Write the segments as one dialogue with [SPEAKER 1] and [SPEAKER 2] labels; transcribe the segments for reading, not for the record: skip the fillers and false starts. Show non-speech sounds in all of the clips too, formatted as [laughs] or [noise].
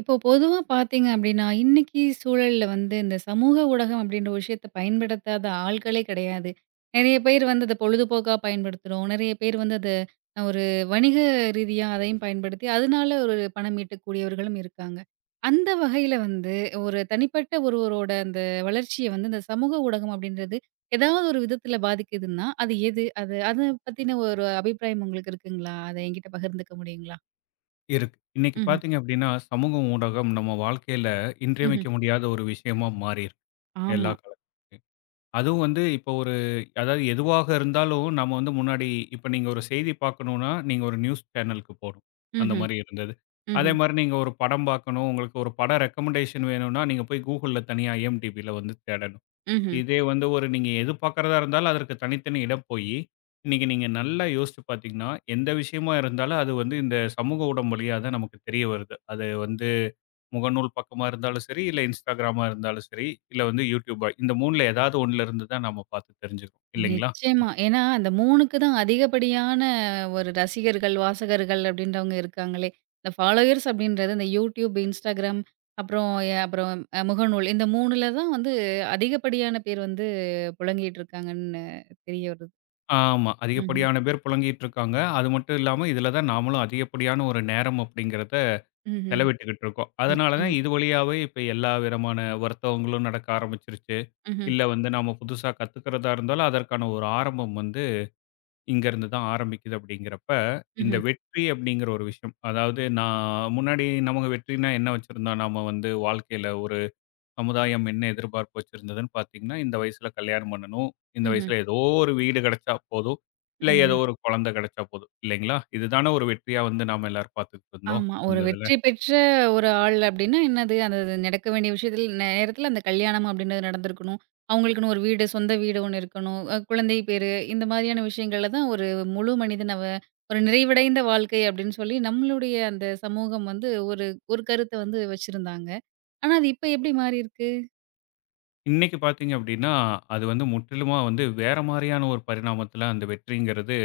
[SPEAKER 1] இப்போ பொதுவா பார்த்தீங்க அப்படின்னா, இன்னைக்கு சூழல்ல வந்து இந்த சமூக ஊடகம் அப்படின்ற ஒரு விஷயத்த பயன்படுத்தாத ஆள்களே கிடையாது. நெறைய பேர் வந்து அத பொழுதுபோக்கா பயன்படுத்துறோம். நெறைய பேர் வந்து அத ஒரு வணிக ரீதியா அதையும் பயன்படுத்தி, அதனால ஒரு பணம் ஈட்டக்கூடியவர்களும் இருக்காங்க. அந்த வகையில வந்து ஒரு தனிப்பட்ட ஒருவரோட அந்த வளர்ச்சிய வந்து இந்த சமூக ஊடகம் அப்படின்றது ஏதாவது ஒரு விதத்தில பாதிக்குதுன்னா, அது எது? அது அத பத்தின ஒரு அபிப்பிராயம் உங்களுக்கு இருக்குங்களா? அத என்கிட்ட பகிர்ந்துக்க முடியுங்களா?
[SPEAKER 2] இருக்கு. இன்னைக்கு
[SPEAKER 1] ம்ஹ்ம்,
[SPEAKER 2] பார்த்தீங்க அப்படின்னா, சமூக ஊடகம் நம்ம வாழ்க்கையில
[SPEAKER 1] ம்ஹ்ம்.
[SPEAKER 2] இன்றியமைக்க முடியாத ஒரு விஷயமா மாறியிருக்கு. எல்லா
[SPEAKER 1] ஆமா.
[SPEAKER 2] கால அதுவும் வந்து இப்போ ஒரு அதாவது எதுவாக இருந்தாலும் நம்ம வந்து முன்னாடி இப்ப நீங்க ஒரு செய்தி பார்க்கணும்னா, நீங்க ஒரு நியூஸ் சேனலுக்கு போணும். அந்த
[SPEAKER 1] ம்ஹ்ம்.
[SPEAKER 2] மாரி இருந்தது. அதே
[SPEAKER 1] ம்ஹ்ம்.
[SPEAKER 2] மாரி நீங்க ஒரு படம் பார்க்கணும், உங்களுக்கு ஒரு படம் ரெக்கமெண்டேஷன் வேணும்னா, நீங்க போய் Googleல தனியா IMDbல வந்து தேடணும்.
[SPEAKER 1] ம்ஹ்ம்.
[SPEAKER 2] இதே வந்து ஒரு நீங்க எது பார்க்கிறதா இருந்தாலும் அதற்கு தனித்தனி இடம் போயி, இன்னைக்கு நீங்க நல்லா யோசிச்சு பார்த்தீங்கன்னா, எந்த விஷயமா இருந்தாலும் அது வந்து இந்த சமூக ஊடம் வழியா தான் நமக்கு தெரிய வருது. அது வந்து முகநூல் பக்கமா இருந்தாலும் சரி, இல்ல Instagramமா இருந்தாலும் சரி, இல்ல வந்து YouTubeபா இந்த 3ல ஏதாவது 1ல இருந்து தான் நம்ம பார்த்து தெரிஞ்சுக்கிறோம் இல்லைங்களா? இந்த
[SPEAKER 1] நிச்சயமா. ஏன்னா, அந்த 3க்கு தான் அதிகப்படியான ஒரு ரசிகர்கள், வாசகர்கள் அப்படின்றவங்க இருக்காங்களே. இந்த ஃபாலோயர்ஸ் அப்படின்றது இந்த YouTube, Instagram அப்புறம் முகநூல் இந்த 3ல தான் வந்து அதிகப்படியான பேர் வந்து புழங்கிட்டு இருக்காங்கன்னு தெரிய வருது.
[SPEAKER 2] ஆமா.
[SPEAKER 1] ம்ஹ்ம்.
[SPEAKER 2] அதிகப்படியான பேர் புழங்கிட்டு இருக்காங்க. அது மட்டும் இல்லாம இதில தான் நாமளும் அதிகப்படியான ஒரு நேரம் அப்படிங்கிறத
[SPEAKER 1] ம்ஹ்ம்.
[SPEAKER 2] செலவிட்டுக்கிட்டு இருக்கோம். அதனால தான்
[SPEAKER 1] நிச்சயமா.
[SPEAKER 2] இது வழியாவே இப்ப எல்லா விதமான வர்த்தகங்களும் நடக்க ஆரம்பிச்சிருச்சு.
[SPEAKER 1] ம்ஹ்ம்.
[SPEAKER 2] இல்ல வந்து நாம புதுசா கத்துக்கிறதா இருந்தாலும், அதற்கான ஒரு ஆரம்பம் வந்து இங்கருந்து தான் ஆரம்பிக்குது அப்படிங்கிறப்ப, இந்த
[SPEAKER 1] ம்ஹ்ம்.
[SPEAKER 2] வெற்றி அப்படிங்கிற ஒரு விஷயம். அதாவது நான் முன்னாடி நமக்கு வெற்றினா என்ன வச்சிருந்தோம்? நாம வந்து வாழ்க்கையில ஒரு சமுதாயம் என்ன எதிர்பார்ப்பு வச்சிருந்ததுன்னு பார்த்தீங்கன்னா, இந்த வயசுல கல்யாணம் பண்ணணும். இந்த
[SPEAKER 1] ம்ஹ்ம்.
[SPEAKER 2] வயசுல ஏதோ ஒரு வீடு கிடைச்சா போதும். இல்ல ஏதோ
[SPEAKER 1] ம்.
[SPEAKER 2] ஒரு குழந்தை கிடைச்சா போதும். இல்லைங்களா? இதுதானே ஒரு வெற்றியா வந்து நாம எல்லாரும் பார்த்துக்கிட்டு இருந்தோம்,
[SPEAKER 1] ஆமா. ஒரு
[SPEAKER 2] அந்த இதுல.
[SPEAKER 1] வெற்றி பெற்ற ஒரு ஆள் அப்டின்னா என்னது? அந்த அது நடக்க வேண்டிய விஷயத்தில் நேரத்தில அந்த கல்யாணம் அப்டின்றது நடந்திருக்கணும். அவங்களுக்குன்னு ஒரு வீடு, சொந்த வீடு ஒண்ணு இருக்கணும். குழந்தை பேரு இந்த மாதிரியான விஷயங்கள்ல தான் ஒரு முழு மனிதன் அவன் ஒரு நிறைவடைந்த வாழ்க்கை அப்டின்னு சொல்லி நம்மளுடைய அந்த சமூகம் வந்து ஒரு ஒரு கருத்த வந்து வச்சிருந்தாங்க. ஆனா அது இப்ப எப்டி மாறியிருக்கு?
[SPEAKER 2] இன்னைக்கு பார்த்தீங்க அப்படின்னா, அது வந்து முற்றிலுமா வந்து வேற மாரியான ஒரு பரிணாமத்தில அந்த வெற்றிங்கிறது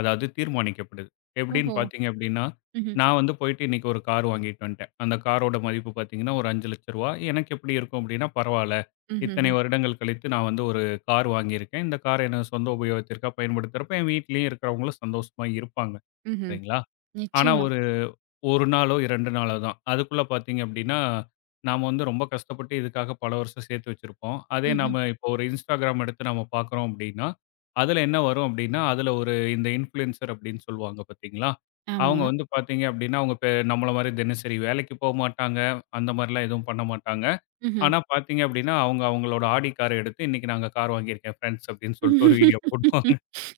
[SPEAKER 2] அதாவது தீர்மானிக்கப்படுது. எப்படின்னு
[SPEAKER 1] ஓஹோ!
[SPEAKER 2] பார்த்தீங்க அப்படின்னா,
[SPEAKER 1] ம்ஹ்ம்.
[SPEAKER 2] நான் வந்து போயிட்டு இன்னைக்கு ஒரு கார் வாங்கிட்டு வந்துட்டேன். அந்த காரோட மதிப்பு பார்த்தீங்கன்னா, ஒரு ரூ. 5,00,000 எனக்கு எப்படி இருக்கும் அப்படின்னா, பரவால்ல.
[SPEAKER 1] ம்ஹ்ஹ்ம்.
[SPEAKER 2] இத்தனை வருடங்கள் கழித்து நான் வந்து ஒரு கார் வாங்கியிருக்கேன். இந்த கார் எனது சொந்த உபயோகத்திற்காக பயன்படுத்துறப்ப, என் வீட்லயும் இருக்கிறவங்களும் சந்தோஷமா இருப்பாங்க.
[SPEAKER 1] ம்ஹ்ம்.
[SPEAKER 2] சரிங்களா? ஆனா,
[SPEAKER 1] நிச்சயமா.
[SPEAKER 2] ஒரு 1 நாளோ 2 நாளோ தான். அதுக்குள்ள பார்த்தீங்க அப்படின்னா, நாம வந்து ரொம்ப கஷ்டப்பட்டு இதுக்காக பல வருஷம் சேர்த்து வச்சிருப்போம். அதே
[SPEAKER 1] ம்ஹ்ம்.
[SPEAKER 2] நாம இப்போ ஒரு Instagram எடுத்து நாம பார்க்குறோம் அப்படின்னா, அதுல என்ன வரும் அப்படின்னா, அதுல ஒரு இந்த இன்ஃப்ளூயன்சர் அப்படின்னு சொல்லுவாங்க பார்த்தீங்களா?
[SPEAKER 1] ஆமா.
[SPEAKER 2] அவங்க வந்து பார்த்தீங்க அப்படின்னா, அவங்க நம்மள மாரி தினசரி வேலைக்கு போ மாட்டாங்க. அந்த மாரிலாம் எதுவும் பண்ண மாட்டாங்க.
[SPEAKER 1] ம்ஹ்ம்.
[SPEAKER 2] ஆனா பார்த்தீங்க அப்படின்னா, அவங்க அவங்களோட ஆடி கார எடுத்து, "இன்னைக்கு நாங்க கார் வாங்கியிருக்கேன் ஃபிரெண்ட்ஸ்" அப்படின்னு சொல்லிட்டு ஒரு வீடியோ போடுவாங்க.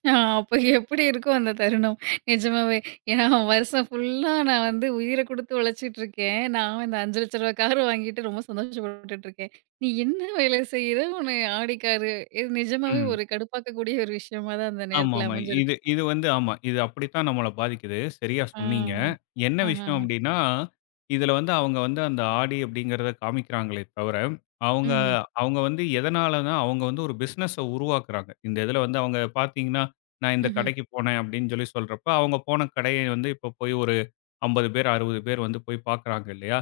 [SPEAKER 1] ஆ, அப்ப எப்படி இருக்கும் அந்த தருணம்? நிஜமாவே. ஏன்னா வருஷம் ஃபுல்லா நான் வந்து உயிர குடுத்து உழைச்சிட்டுருக்கேன். நான் இந்த ரூ. 5,00,000 கார் வாங்கிட்டு ரொம்ப சந்தோஷப்பட்டுட்டுருக்கேன். நீ என்ன வேலை செய்ற? உன்ன ஆடி காரு. இது நிஜமாவே ஒரு கடுப்பாக்கக்கூடிய ஒரு விஷயமா தான் அந்த நேரத்துல
[SPEAKER 2] ஆமாமா. இது
[SPEAKER 1] அமைஞ்சிருக்கும்.
[SPEAKER 2] இது வந்து ஆமா. இது அப்படித்தான் நம்மள பாதிக்குது. சரியா
[SPEAKER 1] ஆ.
[SPEAKER 2] சொன்னீங்க. என்ன
[SPEAKER 1] ஆஹா.
[SPEAKER 2] விஷயம் அப்படின்னா, இதுல வந்து அவங்க வந்து அந்த ஆடி அப்படிங்கிறத காமிக்கிறாங்களே தவிர, அவங்க
[SPEAKER 1] ம்ஹ்ம்.
[SPEAKER 2] அவங்க வந்து எதனாலனா, அவங்க வந்து ஒரு பிசினஸ உருவாக்குறாங்க. இந்த இதுல வந்து அவங்க பார்த்தீங்கன்னா, நான் இந்த
[SPEAKER 1] ம்ஹ்ம்.
[SPEAKER 2] கடைக்கு போனேன் அப்படின்னு சொல்லி சொல்றப்ப, அவங்க போன கடைய வந்து இப்போ போய் ஒரு 50 பேர், 60 பேர் வந்து போய் பார்க்குறாங்க இல்லையா?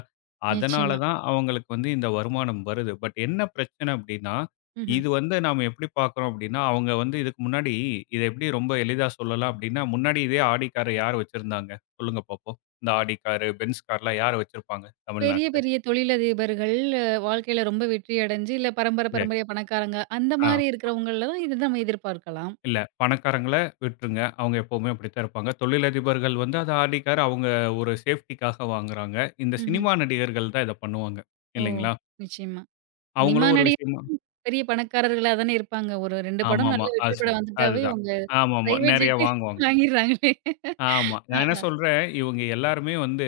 [SPEAKER 2] அதனால
[SPEAKER 1] நிச்சயமா.
[SPEAKER 2] தான் அவங்களுக்கு வந்து இந்த வருமானம் வருது. பட் என்ன பிரச்சனை அப்படின்னா,
[SPEAKER 1] ம்ஹ்ம்.
[SPEAKER 2] இது வந்து நாம எப்படி பார்க்குறோம் அப்படின்னா, அவங்க வந்து இதுக்கு முன்னாடி இத எப்படி ரொம்ப எளிதா சொல்லலாம் அப்படின்னா, முன்னாடி இதே ஆடி கார யார் வச்சிருந்தாங்க? சொல்லுங்க பார்ப்போம். இந்த ஆடி காரு, பென்ஸ் கார்லாம் யார் வச்சிருப்பாங்க
[SPEAKER 1] பெரிய
[SPEAKER 2] தமிழ்நாட்ல?
[SPEAKER 1] பெரிய தொழிலதிபர்கள், வாழ்க்கையில ரொம்ப வெற்றி அடைஞ்சு, இல்ல பரம்பர
[SPEAKER 2] சரி.
[SPEAKER 1] பரம்பரையா பணக்காரங்க அந்த
[SPEAKER 2] ஆ
[SPEAKER 1] மாரி இருக்கிறவங்கள்ல தான் இத நம்ம எதிர்பார்க்கலாம்.
[SPEAKER 2] இல்ல பணக்காரங்கள விட்டுருங்க. அவங்க எப்பவுமே அப்படித்தான் இருப்பாங்க. தொழிலதிபர்கள் வந்து அத ஆடி கார் அவங்க ஒரு சேஃப்டிக்காக வாங்குறாங்க. இந்த
[SPEAKER 1] ம்ஹ்ம்.
[SPEAKER 2] சினிமா நடிகர்கள் தான் இத பண்ணுவாங்க
[SPEAKER 1] ஓ!
[SPEAKER 2] இல்லைங்களா?
[SPEAKER 1] நிச்சயமா. சினிமா
[SPEAKER 2] அவங்களும் ஒரு
[SPEAKER 1] நடிகர்
[SPEAKER 2] விஷயமா
[SPEAKER 1] பெரிய பணக்காரர்களா தானே இருப்பாங்க. ஒரு 2 படம்
[SPEAKER 2] ஆமாமா.
[SPEAKER 1] நல்ல
[SPEAKER 2] அது
[SPEAKER 1] வெற்றி படம்
[SPEAKER 2] சரி.
[SPEAKER 1] வந்துட்டாவே,
[SPEAKER 2] அதுதான்.
[SPEAKER 1] அவங்க
[SPEAKER 2] ஆமாமா.
[SPEAKER 1] பிரைவேட்
[SPEAKER 2] நெறைய
[SPEAKER 1] ஜெட்டே
[SPEAKER 2] வாங்குவாங்க.
[SPEAKER 1] வாங்கிடுறாங்களே!
[SPEAKER 2] ஆமா. நான் என்ன சொல்றேன், இவங்க எல்லாருமே வந்து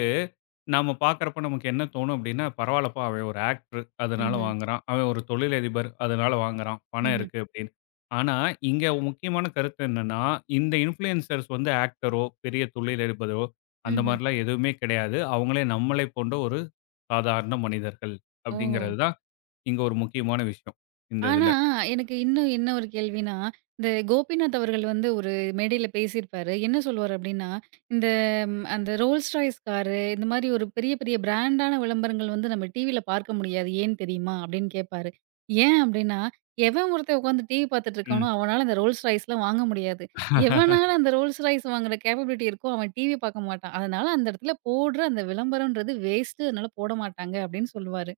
[SPEAKER 2] நாம பார்க்குறப்ப நமக்கு என்ன தோணும் அப்டின்னா, பரவால்லப்பா அவன் ஒரு ஆக்டர் அதனால
[SPEAKER 1] ம்ஹ்ம்.
[SPEAKER 2] வாங்குறான். அவன் ஒரு தொழிலதிபர் அதனால வாங்குறான். பணம்
[SPEAKER 1] ம்ஹ்ம்.
[SPEAKER 2] இருக்கு அப்டின்னு. ஆனா, இங்க முக்கியமான கருத்து என்னன்னா, இந்த இன்ஃப்ளூயன்சர்ஸ் வந்து ஆக்டரோ, பெரிய தொழிலதிபரோ அந்த
[SPEAKER 1] ம்ஹ்ம்.
[SPEAKER 2] மாரிலாம் எதுவுமே கிடையாது. அவங்களே நம்மளை போன்ற ஒரு சாதாரண மனிதர்கள்
[SPEAKER 1] ஓ!
[SPEAKER 2] அப்டிங்கிறது தான் இங்க ஒரு முக்கியமான விஷயம். இந்த
[SPEAKER 1] ஆனா,
[SPEAKER 2] இதுல.
[SPEAKER 1] எனக்கு இன்னும் என்ன ஒரு கேள்வின்னா, இந்த கோபிநாத் அவர்கள் வந்து ஒரு மேடையில பேசியிருப்பாரு. என்ன சொல்லுவாரு அப்டின்னா, இந்த அந்த ரோல்ஸ் ராய்ஸ் காரு, இந்த மாரி ஒரு பெரிய பெரிய பிராண்டான விளம்பரங்கள் வந்து நம்ம டிவில பார்க்க முடியாது. ஏன் தெரியுமா? அப்டின்னு கேட்பாரு. ஏன் அப்டின்னா, எவன் ஒருத்தன் உட்காந்து டிவி பார்த்துட்டு இருக்கானோ,
[SPEAKER 2] ம்.
[SPEAKER 1] அவனால அந்த ரோல்ஸ் ராய்ஸ்லாம் வாங்க முடியாது. எவனால அந்த ரோல்ஸ் ராய்ஸ் வாங்குற கேப்பபிலிட்டி இருக்கோ, அவன் டிவி பார்க்க மாட்டான். அதனால அந்த இடத்துல போடுற அந்த விளம்பரம்ன்றது வேஸ்ட்டு. அதனால போட மாட்டாங்க அப்டின்னு சொல்லுவாரு.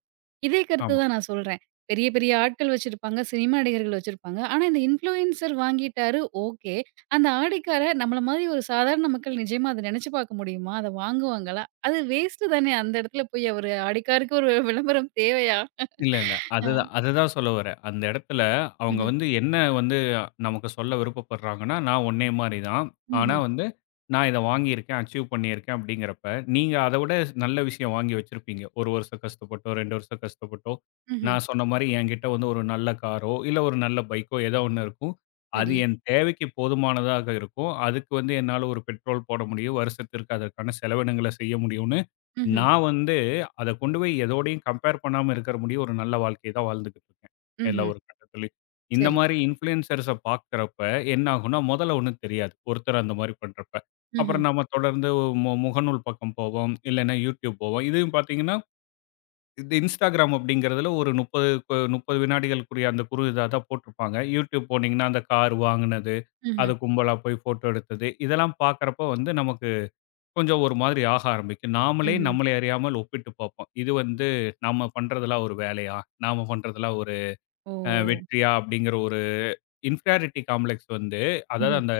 [SPEAKER 1] இதே கருத்து
[SPEAKER 2] ஆமா.
[SPEAKER 1] தான் நான் சொல்றேன். பெரிய பெரிய ஆட்கள் வச்சிருப்பாங்க. சினிமா நடிகர்கள் வச்சிருப்பாங்க. ஆனா, இந்த இன்ஃப்ளூயன்சர் வாங்கிட்டாரு, ஓகே. அந்த ஆடைக்காரர் நம்மள மாரி ஒரு சாதாரண மக்கள் நிஜமா அத நெனச்சு பாக்க முடியுமா? அத வாங்குவாங்களா? அது வேஸ்ட்டு தானே அந்த இடத்துல போய் அவரு ஆடைக்காருக்கு ஒரு விளம்பரம் தேவையா?
[SPEAKER 2] இல்ல, இல்ல.
[SPEAKER 1] அ.
[SPEAKER 2] அதுதான் அதுதான் சொல்ல வரேன். அந்த இடத்துல அவங்க
[SPEAKER 1] ம்ஹ்ம்.
[SPEAKER 2] வந்து என்ன வந்து நமக்கு சொல்ல விருப்பப்படுறாங்கன்னா, நான் உன்னைய மாரி தான். ஆனா
[SPEAKER 1] ம்ஹ்ம்.
[SPEAKER 2] வந்து நான் இத வாங்கியிருக்கேன், அச்சீவ் பண்ணியிருக்கேன் அப்படிங்கிறப்ப, நீங்க அத விட நல்ல விஷயம் வாங்கி வச்சிருப்பீங்க. 1 வருஷம் கஷ்டப்பட்டோ, 2 வருஷம் கஷ்டப்பட்டோ,
[SPEAKER 1] ம்ஹ்ம்.
[SPEAKER 2] நான் சொன்ன மாரி என்கிட்ட வந்து ஒரு நல்ல காரோ, இல்ல ஒரு நல்ல பைக்கோ ஏதோ ஒண்ணு இருக்கும். அது
[SPEAKER 1] சரி.
[SPEAKER 2] என் தேவைக்கு போதுமானதாக இருக்கும். அதுக்கு வந்து என்னால ஒரு பெட்ரோல் போட முடியும். வருஷத்திற்கு அதற்கான செலவினங்கள செய்ய முடியும்னு
[SPEAKER 1] ம்ஹ்ம்.
[SPEAKER 2] நான் வந்து அத கொண்டு போய் எதோடையும் கம்பேர் பண்ணாம இருக்கிற முடியும் ஒரு நல்ல வாழ்க்கைய தான் வாழ்ந்துகிட்டு இருக்கேன். எல்லா
[SPEAKER 1] ம்ஹ்ம்.
[SPEAKER 2] ஒரு கட்டத்திலயும். இந்த
[SPEAKER 1] சரி.
[SPEAKER 2] மாரி இன்ஃப்ளூயன்சர்ஸ பார்க்கிறப்ப என்ன ஆகும்னா, முதல்ல ஒண்ணும் தெரியாது. ஒருத்தர் அந்த மாரி பண்றப்ப.
[SPEAKER 1] ம்ஹ்ம்.
[SPEAKER 2] அப்புறம் நம்ம தொடர்ந்து முகநூல் பக்கம் போவோம். இல்லைன்னா YouTube போவோம். இதுவும் பார்த்தீங்கன்னா, இந்த Instagram அப்படிங்கிறதுல ஒரு 30 கு 30 வினாடிகளுக்குரிய அந்த குறு இதா தான் போட்டிருப்பாங்க. YouTube போனீங்கன்னா, அந்த கார் வாங்குனது, அது
[SPEAKER 1] ம்ஹ்ம்.
[SPEAKER 2] கும்பலா போய் ஃபோட்டோ எடுத்தது, இதெல்லாம் பார்க்கிறப்போ வந்து நமக்கு கொஞ்சம் ஒரு மாதிரி ஆக ஆரம்பிக்கும். நாமளே
[SPEAKER 1] ம்ஹ்ம்.
[SPEAKER 2] நம்மளை அறியாமல் ஒப்பிட்டு பார்ப்போம். இது வந்து நம்ம பண்றதெல்லாம் ஒரு வேலையா? நாம பண்றதெல்லாம் ஒரு
[SPEAKER 1] ஓ!
[SPEAKER 2] அ வெற்றியா? அப்படிங்கிற ஒரு இன்ஃபீரியாரிட்டி காம்ப்ளெக்ஸ் வந்து அதாவது
[SPEAKER 1] ம்ஹ்ம்.
[SPEAKER 2] அந்த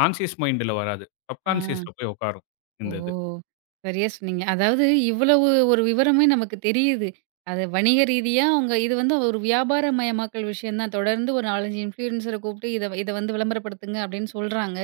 [SPEAKER 2] கான்ஷியஸ் மைண்ட்ல வராது.
[SPEAKER 1] ஆ.
[SPEAKER 2] சப்கான்ஷியஸ்ல போய் உட்காரும்
[SPEAKER 1] ஓ!
[SPEAKER 2] இந்த இது.
[SPEAKER 1] சரியா சொன்னீங்க. அதாவது இவ்வளவு ஒரு விவரமே நமக்கு தெரியுது. அது வணிக ரீதியா அவங்க இது வந்து ஒரு வியாபாரமயமாக்கல் விஷயம் தான். தொடர்ந்து ஒரு 4, 5 இன்ஃப்ளூயன்சர கூப்பிட்டு இத இத வந்து விளம்பரப்படுத்துங்க அப்படின்னு சொல்றாங்க.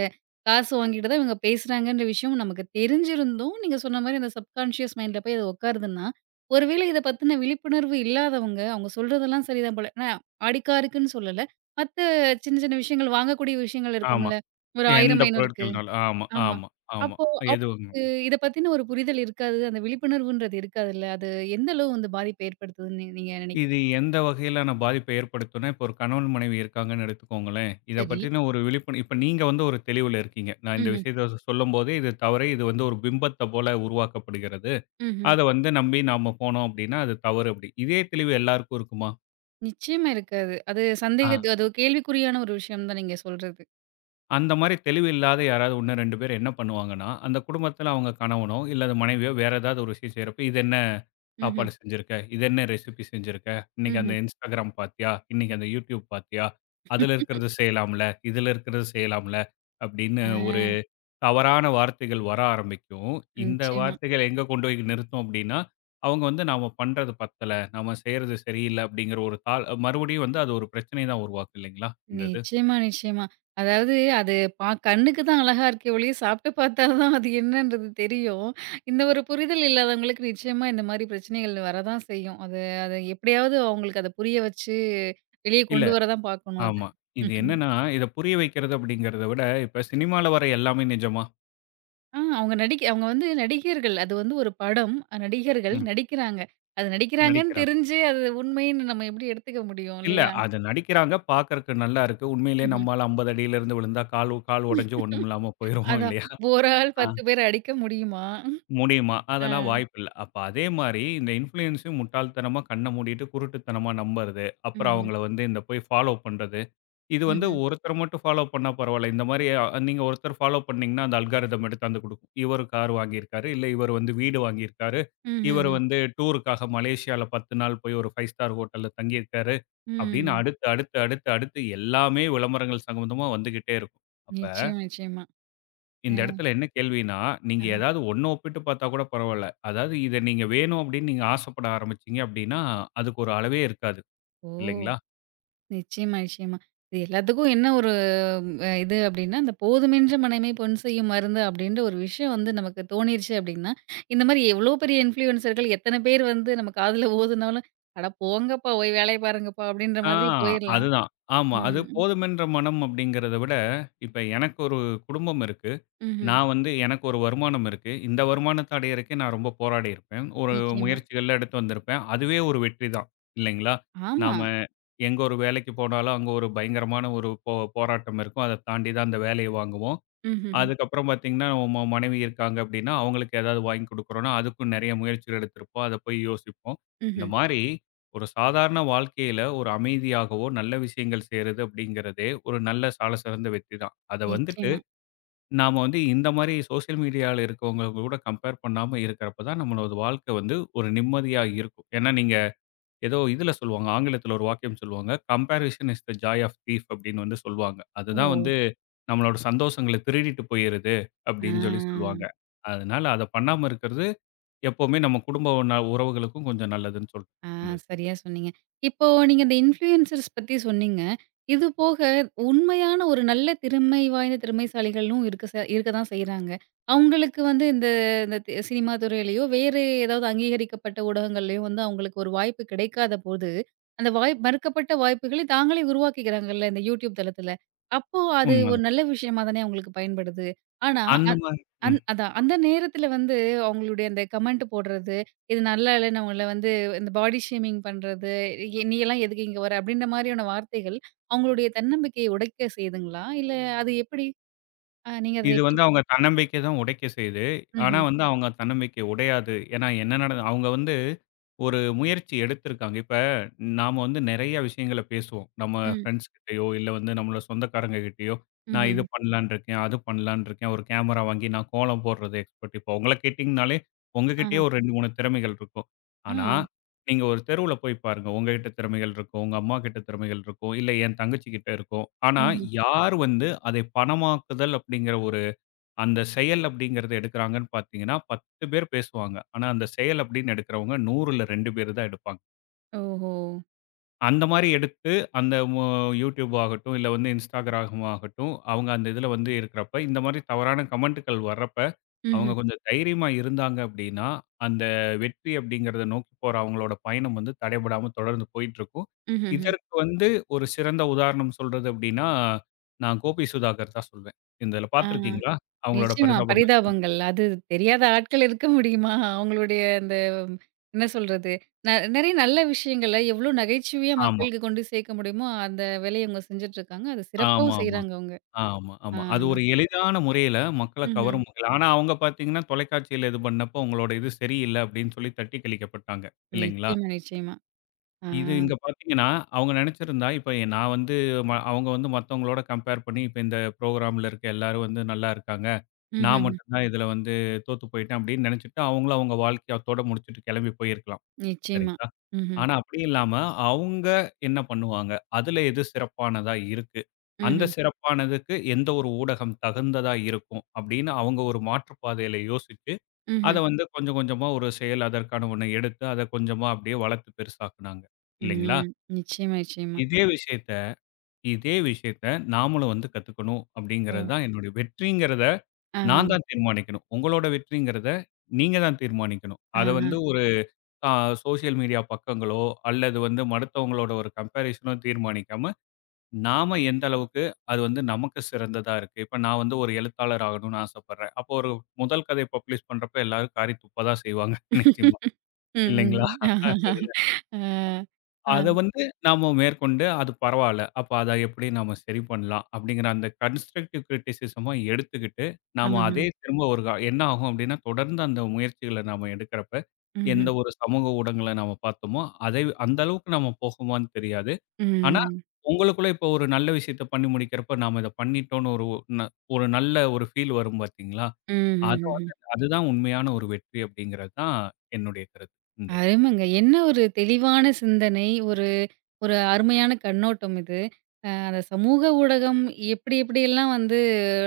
[SPEAKER 1] காசு வாங்கிட்டு தான் இவங்க பேசுறாங்கன்ற விஷயம் நமக்கு தெரிஞ்சிருந்தும், நீங்க சொன்ன மாரி அந்த சப்கான்ஷியஸ் மைண்ட்ல போய் அது உட்காருதுன்னா, ஒருவேளை இத பத்தின விழிப்புணர்வு இல்லாதவங்க, அவங்க சொல்றதெல்லாம் சரிதான் போல. நான் ஆடிக்காருக்குன்னு சொல்லல. மத்த சின்ன சின்ன விஷயங்கள் வாங்கக்கூடிய விஷயங்கள்
[SPEAKER 2] ஆமா.
[SPEAKER 1] இருக்கும்ல. ஒரு
[SPEAKER 2] எந்த
[SPEAKER 1] 1000, 500க்கு
[SPEAKER 2] பொருட்கள்னாலும். ஆமா,
[SPEAKER 1] ஆமா.
[SPEAKER 2] ஆமா, ஆமா.
[SPEAKER 1] அப்போ
[SPEAKER 2] எதுவும்
[SPEAKER 1] அவங்களுக்கு இத பத்தின ஒரு புரிதல் இருக்காது. அந்த விழிப்புணர்வுன்றது இருக்காதுல்ல. அது எந்த அளவு வந்து பாதிப்ப ஏற்படுத்துதுன்னு நீங்க
[SPEAKER 2] இது
[SPEAKER 1] நினைக்கிறீங்க?
[SPEAKER 2] எந்த வகையிலான பாதிப்பை ஏற்படுத்தும்னா, இப்போ ஒரு கணவன் மனைவி இருக்காங்கன்னு எடுத்துக்கோங்களேன். இத
[SPEAKER 1] சரி.
[SPEAKER 2] பத்தின ஒரு விழிப்புணர் இப்ப நீங்க வந்து ஒரு தெளிவுல இருக்கீங்க. நான் இந்த
[SPEAKER 1] ம்ஹ்ம்.
[SPEAKER 2] விஷயத்த சொல்லும்போது இது தவறு. இது வந்து ஒரு பிம்பத்த போல உருவாக்கப்படுகிறது.
[SPEAKER 1] ம்ஹ்ம்.
[SPEAKER 2] அத வந்து நம்பி நாம போனோம் அப்படின்னா, அது தவறு அப்படி. இதே தெளிவு எல்லாருக்கும் இருக்குமா?
[SPEAKER 1] நிச்சயமா இருக்காது. அது
[SPEAKER 2] ஆ.
[SPEAKER 1] சந்தேகத்து அது ஒரு கேள்விக்குறியான ஒரு விஷயம் தான் நீங்க சொல்றது.
[SPEAKER 2] அந்த மாரி தெளிவு இல்லாத யாராவது 1, 2 பேர் என்ன பண்ணுவாங்கன்னா, அந்த குடும்பத்தில அவங்க கணவனோ, இல்ல அது மனைவியோ வேற ஏதாவது ஒரு விஷயம் செய்றப்ப, "இது என்ன
[SPEAKER 1] ம்ஹ்ம்.
[SPEAKER 2] சாப்பாடு செஞ்சிருக்க? இது என்ன ரெசிபி செஞ்சிருக்க? இன்னைக்கு அந்த
[SPEAKER 1] ம்ஹ்ம்.
[SPEAKER 2] Instagram பாத்தியா? இன்னைக்கு அந்த YouTube பாத்தியா? அதுல இருக்கிறது செய்யலாம்ல, இதுல இருக்கிறது செய்யலாம்ல" அப்படின்னு
[SPEAKER 1] ஆ,
[SPEAKER 2] தவறான வார்த்தைகள் வர ஆரம்பிக்கும். இந்த
[SPEAKER 1] நிச்சயமா.
[SPEAKER 2] வார்த்தைகள் எங்க கொண்டு போய் நிறுத்தும் அப்படின்னா, அவங்க வந்து நாம பண்றது பத்தல, நாம செய்றது சரியில்ல அப்படிங்கிற ஒரு தாள் மறுபடியும் வந்து அது ஒரு பிரச்சனைய தான் உருவாக்கும் இல்லைங்களா? இந்த இது.
[SPEAKER 1] நிச்சயமா, நிச்சயமா. அதாவது அது பா கண்ணுக்கு தான் அழகா இருக்கே ஒழிய, சாப்பிட்டு பார்த்தா தான் அது என்னன்றது தெரியும். இந்த ஒரு புரிதல் இல்லாதவங்களுக்கு நிச்சயமா இந்த மாரி பிரச்சனைகள் வரதான் செய்யும். அது அது எப்படியாவது அவங்களுக்கு அத புரிய வச்சு, வெளிய
[SPEAKER 2] இல்ல
[SPEAKER 1] கொண்டு வர தான் பார்க்கணும் அது.
[SPEAKER 2] ஆமா. இது
[SPEAKER 1] ம்ஹும்.
[SPEAKER 2] என்னன்னா, இத புரிய வைக்கிறது அப்படிங்கிறத விட, இப்ப சினிமால வர எல்லாமே நிஜமா?
[SPEAKER 1] ஆ, அவங்க நடிக்க அவங்க வந்து நடிகர்கள். அது வந்து ஒரு படம். நடிகர்கள்
[SPEAKER 2] ம்.
[SPEAKER 1] நடிக்கிறாங்க. அது நடிக்கிறாங்கன்னு
[SPEAKER 2] நடிக்கிறாங்க.
[SPEAKER 1] தெரிஞ்சு, அது உண்மைன்னு நம்ம எப்படி எடுத்துக்க முடியும்
[SPEAKER 2] இல்ல
[SPEAKER 1] இல்லையா?
[SPEAKER 2] அது நடிக்கிறாங்க, பார்க்கறக்கு நல்லா இருக்கு. உண்மையிலேயே
[SPEAKER 1] ம்ஹ்ம்.
[SPEAKER 2] நம்மாள் 50 அடியில இருந்து விழுந்தா, கால் கால் உடைஞ்சு ஒண்ணுமில்லாம போயிருவோம்
[SPEAKER 1] அதான்.
[SPEAKER 2] இல்லையா?
[SPEAKER 1] ஒரு ஆள் 10 பேர அடிக்க முடியுமா?
[SPEAKER 2] முடியுமா?
[SPEAKER 1] ஆ.
[SPEAKER 2] அதெல்லாம் வாய்ப்பில்ல. அப்ப அதே மாரி இந்த இன்ஃப்ளூயன்ஸையும் முட்டாள்தனமா கண்ண மூடிட்டு குருட்டுத்தனமா நம்புறது. அப்புறம்
[SPEAKER 1] ம்ஹ்ம்.
[SPEAKER 2] அவங்கள வந்து இந்த போய் ஃபாலோ பண்றது. இது வந்து
[SPEAKER 1] ம்ஹ்ம்.
[SPEAKER 2] ஒருத்தர் மட்டும் ஃபாலோ பண்ணா பரவால்ல. இந்த மாரி அ நீங்க ஒருத்தர் ஃபாலோ பண்ணீங்கன்னா, அந்த அல்காரிதம் எடுத்தாந்து குடுக்கும். இவரு கார் வாங்கியிருக்காரு. இல்ல இவரு வந்து வீடு வாங்கியிருக்காரு. இவரு
[SPEAKER 1] ம்ஹ்ம்.
[SPEAKER 2] வந்து டூருக்காக மலேசியால 10 நாள் போய் ஒரு 5 ஸ்டார் ஹோட்டல்ல தங்கியிருக்காரு. அப்படின்னு
[SPEAKER 1] ம்.
[SPEAKER 2] அடுத்து, அடுத்து, அடுத்து, அடுத்து எல்லாமே விளம்பரங்கள் சம்மந்தமா வந்துகிட்டே இருக்கும். அப்ப
[SPEAKER 1] நிச்சயமா, நிச்சயமா.
[SPEAKER 2] இந்த
[SPEAKER 1] அ
[SPEAKER 2] இடத்துல என்ன கேள்வின்னா, நீங்க ஏதாவது ஒண்ண ஒப்பிட்டு பார்த்தா கூட பரவால்ல. அதாவது இத நீங்க வேணும் அப்படின்னு நீங்க ஆசைப்பட ஆரம்பிச்சீங்க அப்படின்னா, அதுக்கு ஒரு அளவே இருக்காது.
[SPEAKER 1] ஓ!
[SPEAKER 2] இல்லைங்களா?
[SPEAKER 1] நிச்சயமா, நிச்சயமா. இது எல்லாத்துக்கும் என்ன ஒரு இது அப்படின்னா, இந்த "போதுமென்ற மனமே பொன் செய்யும் மருந்து" அப்படின்ற ஒரு விஷயம் வந்து நமக்கு தோணிருச்சு அப்படின்னா, இந்த மாரி எவ்வளோ பெரிய இன்ஃப்ளூயன்சர்கள் எத்தன பேர் வந்து நம்ம காதுல ஓதுனாலும், "அட போங்கப்பா, போய் வேலைய பாருங்கப்பா" அப்படின்ற
[SPEAKER 2] ஆ
[SPEAKER 1] மாதிரி போயிரலாம்.
[SPEAKER 2] அதுதான். ஆமா. அது
[SPEAKER 1] ம்.
[SPEAKER 2] போதுமென்ற மனம் அப்படிங்கிறத விட, இப்ப எனக்கு ஒரு குடும்பம் இருக்கு.
[SPEAKER 1] ம்ஹ்ம்.
[SPEAKER 2] நான் வந்து எனக்கு ஒரு வருமானம் இருக்கு. இந்த வருமானத்த அடையறக்கே நான் ரொம்ப போராடியிருப்பேன். ஒரு
[SPEAKER 1] நிச்சயமா.
[SPEAKER 2] முயற்சிகள்லாம் எடுத்து வந்திருப்பேன். அதுவே ஒரு வெற்றி தான். இல்லைங்களா?
[SPEAKER 1] ஆமா.
[SPEAKER 2] நாம எங்க ஒரு வேலைக்கு போனாலும், அங்க ஒரு பயங்கரமான ஒரு போராட்டம் இருக்கும். அத தாண்டி தான் அந்த வேலைய வாங்குவோம்.
[SPEAKER 1] ம்ஹ்ஹ்ம்.
[SPEAKER 2] அதுக்கப்புறம் பார்த்தீங்கன்னா, மனைவி இருக்காங்க அப்படின்னா, அவங்களுக்கு ஏதாவது வாங்கி குடுக்குறோம்னா, அதுக்கும் நெறைய முயற்சிகள் எடுத்திருப்போம். அத போய் யோசிப்போம். இந்த
[SPEAKER 1] ம்ஹ்ம்.
[SPEAKER 2] மாரி ஒரு சாதாரண வாழ்க்கையில ஒரு அமைதியாகவோ, நல்ல விஷயங்கள் செய்றது அப்படிங்கிறதே ஒரு நல்ல சால சிறந்த வெற்றி தான். அத வந்துட்டு
[SPEAKER 1] நிச்சயமா.
[SPEAKER 2] நாம வந்து இந்த மாரி சோசியல் மீடியால இருக்கவங்க கூட கம்பேர் பண்ணாம இருக்கிறப்ப தான் நம்மளோட வாழ்க்கை வந்து ஒரு நிம்மதியா இருக்கும். ஏன்னா, நீங்க ஏதோ இதுல சொல்லுவாங்க. ஆங்கிலத்துல ஒரு வாக்கியம் சொல்லுவாங்க. "Comparison is the joy of thief" அப்படின்னு வந்து சொல்லுவாங்க. அதுதான்
[SPEAKER 1] ஓ!
[SPEAKER 2] வந்து நம்மளோட சந்தோஷங்கள திருடிட்டு போயிருது
[SPEAKER 1] ஆ.
[SPEAKER 2] அப்படின்னு சொல்லி சொல்லுவாங்க. அதனால அத பண்ணாம இருக்கிறது எப்பவுமே நம்ம குடும்ப உறவுகளுக்கும் கொஞ்சம் நல்லதுன்னு சொல்றேன்.
[SPEAKER 1] ஆ,
[SPEAKER 2] இந்த இது.
[SPEAKER 1] சரியா சொன்னீங்க. இப்போ நீங்க இந்த இன்ஃப்ளூயன்சர்ஸ் பத்தி சொன்னீங்க. இது போக உண்மையான ஒரு நல்ல திறமை வாய்ந்த திறமைசாலிகளும் இருக்க தான் செய்றாங்க. அவங்களுக்கு வந்து இந்த இந்த தி சினிமா துறையிலயோ, வேறு ஏதாவது அங்கீகரிக்கப்பட்ட ஊடகங்கள்லயோ வந்து அவங்களுக்கு ஒரு வாய்ப்பு கிடைக்காத போது, அந்த வாய்ப் மறுக்கப்பட்ட வாய்ப்புகளை தாங்களே உருவாக்கிக்கிறாங்கல்ல இந்த YouTube தளத்துல. அப்போ அது ஒரு
[SPEAKER 2] உண்மதான்.
[SPEAKER 1] நல்ல விஷயமா தானே அவங்களுக்கு பயன்படுது. ஆனா
[SPEAKER 2] அந்த
[SPEAKER 1] அந்
[SPEAKER 2] மாரி ம்.
[SPEAKER 1] அந் அதான் அந்த நேரத்துல வந்து அவங்களுடைய அந்த கமெண்ட் போடுறது, இது நல்லா இல்லன்னு அவங்கள வந்து இந்த பாடி ஷேமிங் பண்றது, "நீ எல்லாம் எதுக்கு இங்க வர?" அப்படின்ற மாரியான வார்த்தைகள் அவங்களுடைய தன்னம்பிக்கையை உடைக்க செய்யுதுங்களா? இல்ல அது எப்படி? நீங்க அத
[SPEAKER 2] இது
[SPEAKER 1] எப்படி
[SPEAKER 2] வந்து அவங்க தன்னம்பிக்கை தான் உடைக்க செய்யுது. ஆனா
[SPEAKER 1] ம்ஹ்ம்.
[SPEAKER 2] வந்து அவங்க தன்னம்பிக்கை உடையாது. ஏன்னா என்ன நடந்த அவங்க வந்து ஒரு முயற்சி எடுத்திருக்காங்க. இப்ப நாம வந்து நெறைய விஷயங்கள பேசுவோம். நம்ம
[SPEAKER 1] ம்.
[SPEAKER 2] ஃப்ரெண்ட்ஸ் கிட்டயோ, இல்ல வந்து நம்மளோட சொந்தக்காரங்க கிட்டயோ, நான் இது
[SPEAKER 1] ம்ஹ்ம்.
[SPEAKER 2] பண்ணலான்னு இருக்கேன், அது பண்ணலான்னு இருக்கேன். ஒரு கேமரா வாங்கி நான் கோலம் போடுறது எக்ஸ்பர்ட். இப்போ உங்கள கேட்டீங்கனாலே, உங்ககிட்டயே
[SPEAKER 1] ஆஹா.
[SPEAKER 2] ஒரு 2, 3 திறமைகள் இருக்கும்.
[SPEAKER 1] ஆ.
[SPEAKER 2] ஆனா, நீங்க ஒரு தெருவுல போய் பாருங்க. உங்ககிட்ட திறமைகள் இருக்கும். உங்க அம்மா கிட்ட திறமைகள் இருக்கும். இல்ல என் தங்கச்சி கிட்ட இருக்கும். ஆனா,
[SPEAKER 1] ம்ஹ்ம்.
[SPEAKER 2] யார் வந்து அதை பணமாக்குதல் அப்படிங்கிற ஒரு அந்த செயல் அப்படிங்கிறது எடுக்குறாங்கன்னு பார்த்தீங்கன்னா, 10 பேர் பேசுவாங்க. ஆனா, அந்த செயல் அப்படின்னு எடுக்கிறவங்க 100ல 2 பேர் தான் எடுப்பாங்க.
[SPEAKER 1] ஓஹோ!
[SPEAKER 2] அந்த மாரி எடுத்து அந்த YouTube ஆகட்டும், இல்ல வந்து Instagram ஆகட்டும், அவங்க அந்த இதில வந்து இருக்கிறப்ப, இந்த மாரி தவறான கமெண்ட்டுகள் வர்றப்ப, அவங்க
[SPEAKER 1] ம்ஹ்ம்.
[SPEAKER 2] கொஞ்சம் தைரியமா இருந்தாங்க அப்படின்னா, அந்த வெற்றி அப்படிங்கிறத நோக்கி போற அவங்களோட பயணம் வந்து தடைபடாம தொடர்ந்து போயிட்டுருக்கும்.
[SPEAKER 1] ம்ஹ்ஹ்ம்.
[SPEAKER 2] இதற்கு வந்து ஒரு சிறந்த உதாரணம் சொல்றது அப்படின்னா, நான் கோபி சுதாகர் தான் சொல்வேன். இந்த இதில
[SPEAKER 1] ஆ,
[SPEAKER 2] பார்த்துருக்கீங்களா? அவங்களோட
[SPEAKER 1] நிச்சயமா
[SPEAKER 2] பரிதாபங்கள்.
[SPEAKER 1] பரிதாபங்கள். அது தெரியாத ஆட்கள் இருக்க முடியுமா? அவங்களுடைய அந்த உம், என்ன சொல்றது? ந நெறைய நல்ல விஷயங்கள எவ்வளோ நகைச்சுவையா
[SPEAKER 2] ஆமா.
[SPEAKER 1] மக்களுக்கு கொண்டு சேர்க்க முடியுமோ, அந்த வேலைய அவங்க செஞ்சுட்டு இருக்காங்க. அது
[SPEAKER 2] ஆமாமா,
[SPEAKER 1] சிறப்பாவும்
[SPEAKER 2] ஆமா,
[SPEAKER 1] செய்றாங்க அவங்க.
[SPEAKER 2] ஆமா.
[SPEAKER 1] ஆ.
[SPEAKER 2] ஆமா அது ஒரு எளிதான முறையில மக்கள கவர
[SPEAKER 1] ம்ஹ்ம்.
[SPEAKER 2] முடியல. ஆனா, அவங்க பார்த்தீங்கன்னா, தொலைக்காட்சியில இது பண்ணப்போ உங்களோட இது சரியில்ல அப்படின்னு சொல்லி தட்டி கழிக்கப்பட்டாங்க இல்லைங்களா?
[SPEAKER 1] நிச்சயமா, நிச்சயமா. ஆ.
[SPEAKER 2] இது இங்க பார்த்தீங்கன்னா, அவங்க நெனச்சிருந்தா இப்ப நான் வந்து அவங்க வந்து மத்தவங்களோட கம்பேர் பண்ணி இப்ப இந்த ப்ரோகிராம்ல இருக்க எல்லாரும் வந்து நல்லா இருக்காங்க. நான்
[SPEAKER 1] ம்ஹ்ம்.
[SPEAKER 2] மட்டும் தான் இதுல வந்து தோத்து போயிட்டேன் அப்படின்னு நெனச்சுட்டு, அவங்களும் அவங்க வாழ்க்கைய அத்தோட முடிச்சுட்டு கெளம்பி போயிருக்கலாம்.
[SPEAKER 1] நிச்சயமா.
[SPEAKER 2] சரிங்களா?
[SPEAKER 1] ம்ஹ்ம்.
[SPEAKER 2] ஆனா அப்படி இல்லாம, அவுங்க என்ன பண்ணுவாங்க? அதுல எது சிறப்பானதா இருக்கு? அந்த
[SPEAKER 1] ம்ஹ்ம்.
[SPEAKER 2] சிறப்பானதுக்கு எந்த ஒரு ஊடகம் தகுந்ததா இருக்கும்? அப்படின்னு அவங்க ஒரு மாற்று பாதையில யோசிச்சு, அத
[SPEAKER 1] ம்ஹ்ம்.
[SPEAKER 2] வந்து கொஞ்சம் கொஞ்சமா ஒரு செயல் அதற்கான ஒண்ண எடுத்து, அத கொஞ்சமா அப்படியே வளர்த்து பெருசாக்குனாங்க. இல்லைங்களா?
[SPEAKER 1] ம். நிச்சயமா, நிச்சயமா.
[SPEAKER 2] இதே விஷயத்த இதே விஷயத்த நாமளும் வந்து கத்துக்கணும்
[SPEAKER 1] ஓ!
[SPEAKER 2] அப்படிங்கிறது தான் என்னுடைய வெற்றிங்கிறத
[SPEAKER 1] ஆஹா.
[SPEAKER 2] நான் தான் தீர்மானிக்கணும். உங்களோட வெற்றிங்கிறத நீங்க தான் தீர்மானிக்கணும். அத
[SPEAKER 1] ஆஹா.
[SPEAKER 2] வந்து ஒரு ஆ சோசியல் மீடியா பக்கங்களோ, அல்லது வந்து மடுத்தவங்களோட ஒரு கம்பேரிசனோ தீர்மானிக்காம, நாம எந்த அளவுக்கு அது வந்து நமக்கு சிறந்ததா இருக்கு. இப்ப நான் வந்து ஒரு எழுத்தாளர் ஆகணும்னு ஆசைப்படுறேன். அப்போ ஒரு முதல் கதை பப்ளிஷ் பண்றப்ப எல்லாரும் காரி துப்ப தான் செய்வாங்க [laughs] நிச்சயமா.
[SPEAKER 1] ம்,
[SPEAKER 2] இல்லைங்களா?
[SPEAKER 1] ம். ஆஹஹா. ஆ. ஆ.
[SPEAKER 2] அத வந்து நாம மேற்கொண்டு, அது பரவால்ல. அப்ப அத எப்படி நாம சரி பண்ணலாம்? அப்படிங்கிற அந்த கன்ஸ்ட்ரக்டிவ் கிரிட்டிசிசமா எடுத்துக்கிட்டு, நாம
[SPEAKER 1] ஆஹா.
[SPEAKER 2] அதே திரும்ப ஒரு என்ன ஆகும் அப்படின்னா, தொடர்ந்து அந்த முயற்சிகள நாம எடுக்கிறப்ப, எந்த
[SPEAKER 1] ம்ஹ்ம்.
[SPEAKER 2] ஒரு சமூக ஊடகங்கள நாம பார்த்தோமோ, அதை அந்த அளவுக்கு நாம போகுமான்னு தெரியாது. ஆனா,
[SPEAKER 1] ம்.
[SPEAKER 2] உங்களுக்குள்ள இப்போ ஒரு நல்ல விஷயத்த பண்ணி முடிக்கிறப்ப, நாம இத பண்ணிட்டோம்னு ஒரு ந ஒரு நல்ல ஒரு ஃபீல் வரும் பார்த்தீங்களா? அது வந்து
[SPEAKER 1] ம்ஹ்ஹ்ம்.
[SPEAKER 2] அதுதான் உண்மையான ஒரு வெற்றி அப்படிங்கிறது தான் என்னுடைய கருத்து. இந்த
[SPEAKER 1] அருமைங்க. என்ன ஒரு தெளிவான சிந்தனை. ஒரு ஒரு அருமையான கண்ணோட்டம் இது. அந்த சமூக ஊடகம் எப்படி எப்படியெல்லாம் வந்து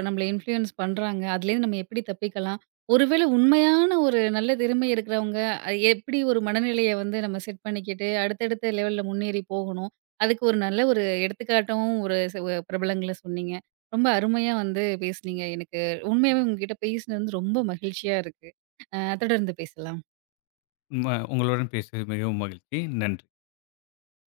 [SPEAKER 1] நம்மள இன்ஃப்ளூயன்ஸ் பண்றாங்க. அதுலேருந்து நம்ம எப்படி தப்பிக்கலாம்? ஒருவேளை உண்மையான ஒரு நல்ல திறமை இருக்கிறவங்க, எப்படி ஒரு மனநிலைய வந்து நம்ம செட் பண்ணிக்கிட்டு அடுத்தடுத்த லெவல்ல முன்னேறி போகணும். அதுக்கு ஒரு நல்ல ஒரு எடுத்துக்காட்டாவும் ஒரு ச பிரபலங்கள சொன்னீங்க. ரொம்ப அருமையா வந்து பேசுனீங்க. எனக்கு உண்மையாவே உங்ககிட்ட பேசினது வந்து ரொம்ப மகிழ்ச்சியா இருக்கு. தொடர்ந்து பேசலாம்.
[SPEAKER 2] உங்களுடன் பேசியது மிகவும் மகிழ்ச்சி. நன்றி.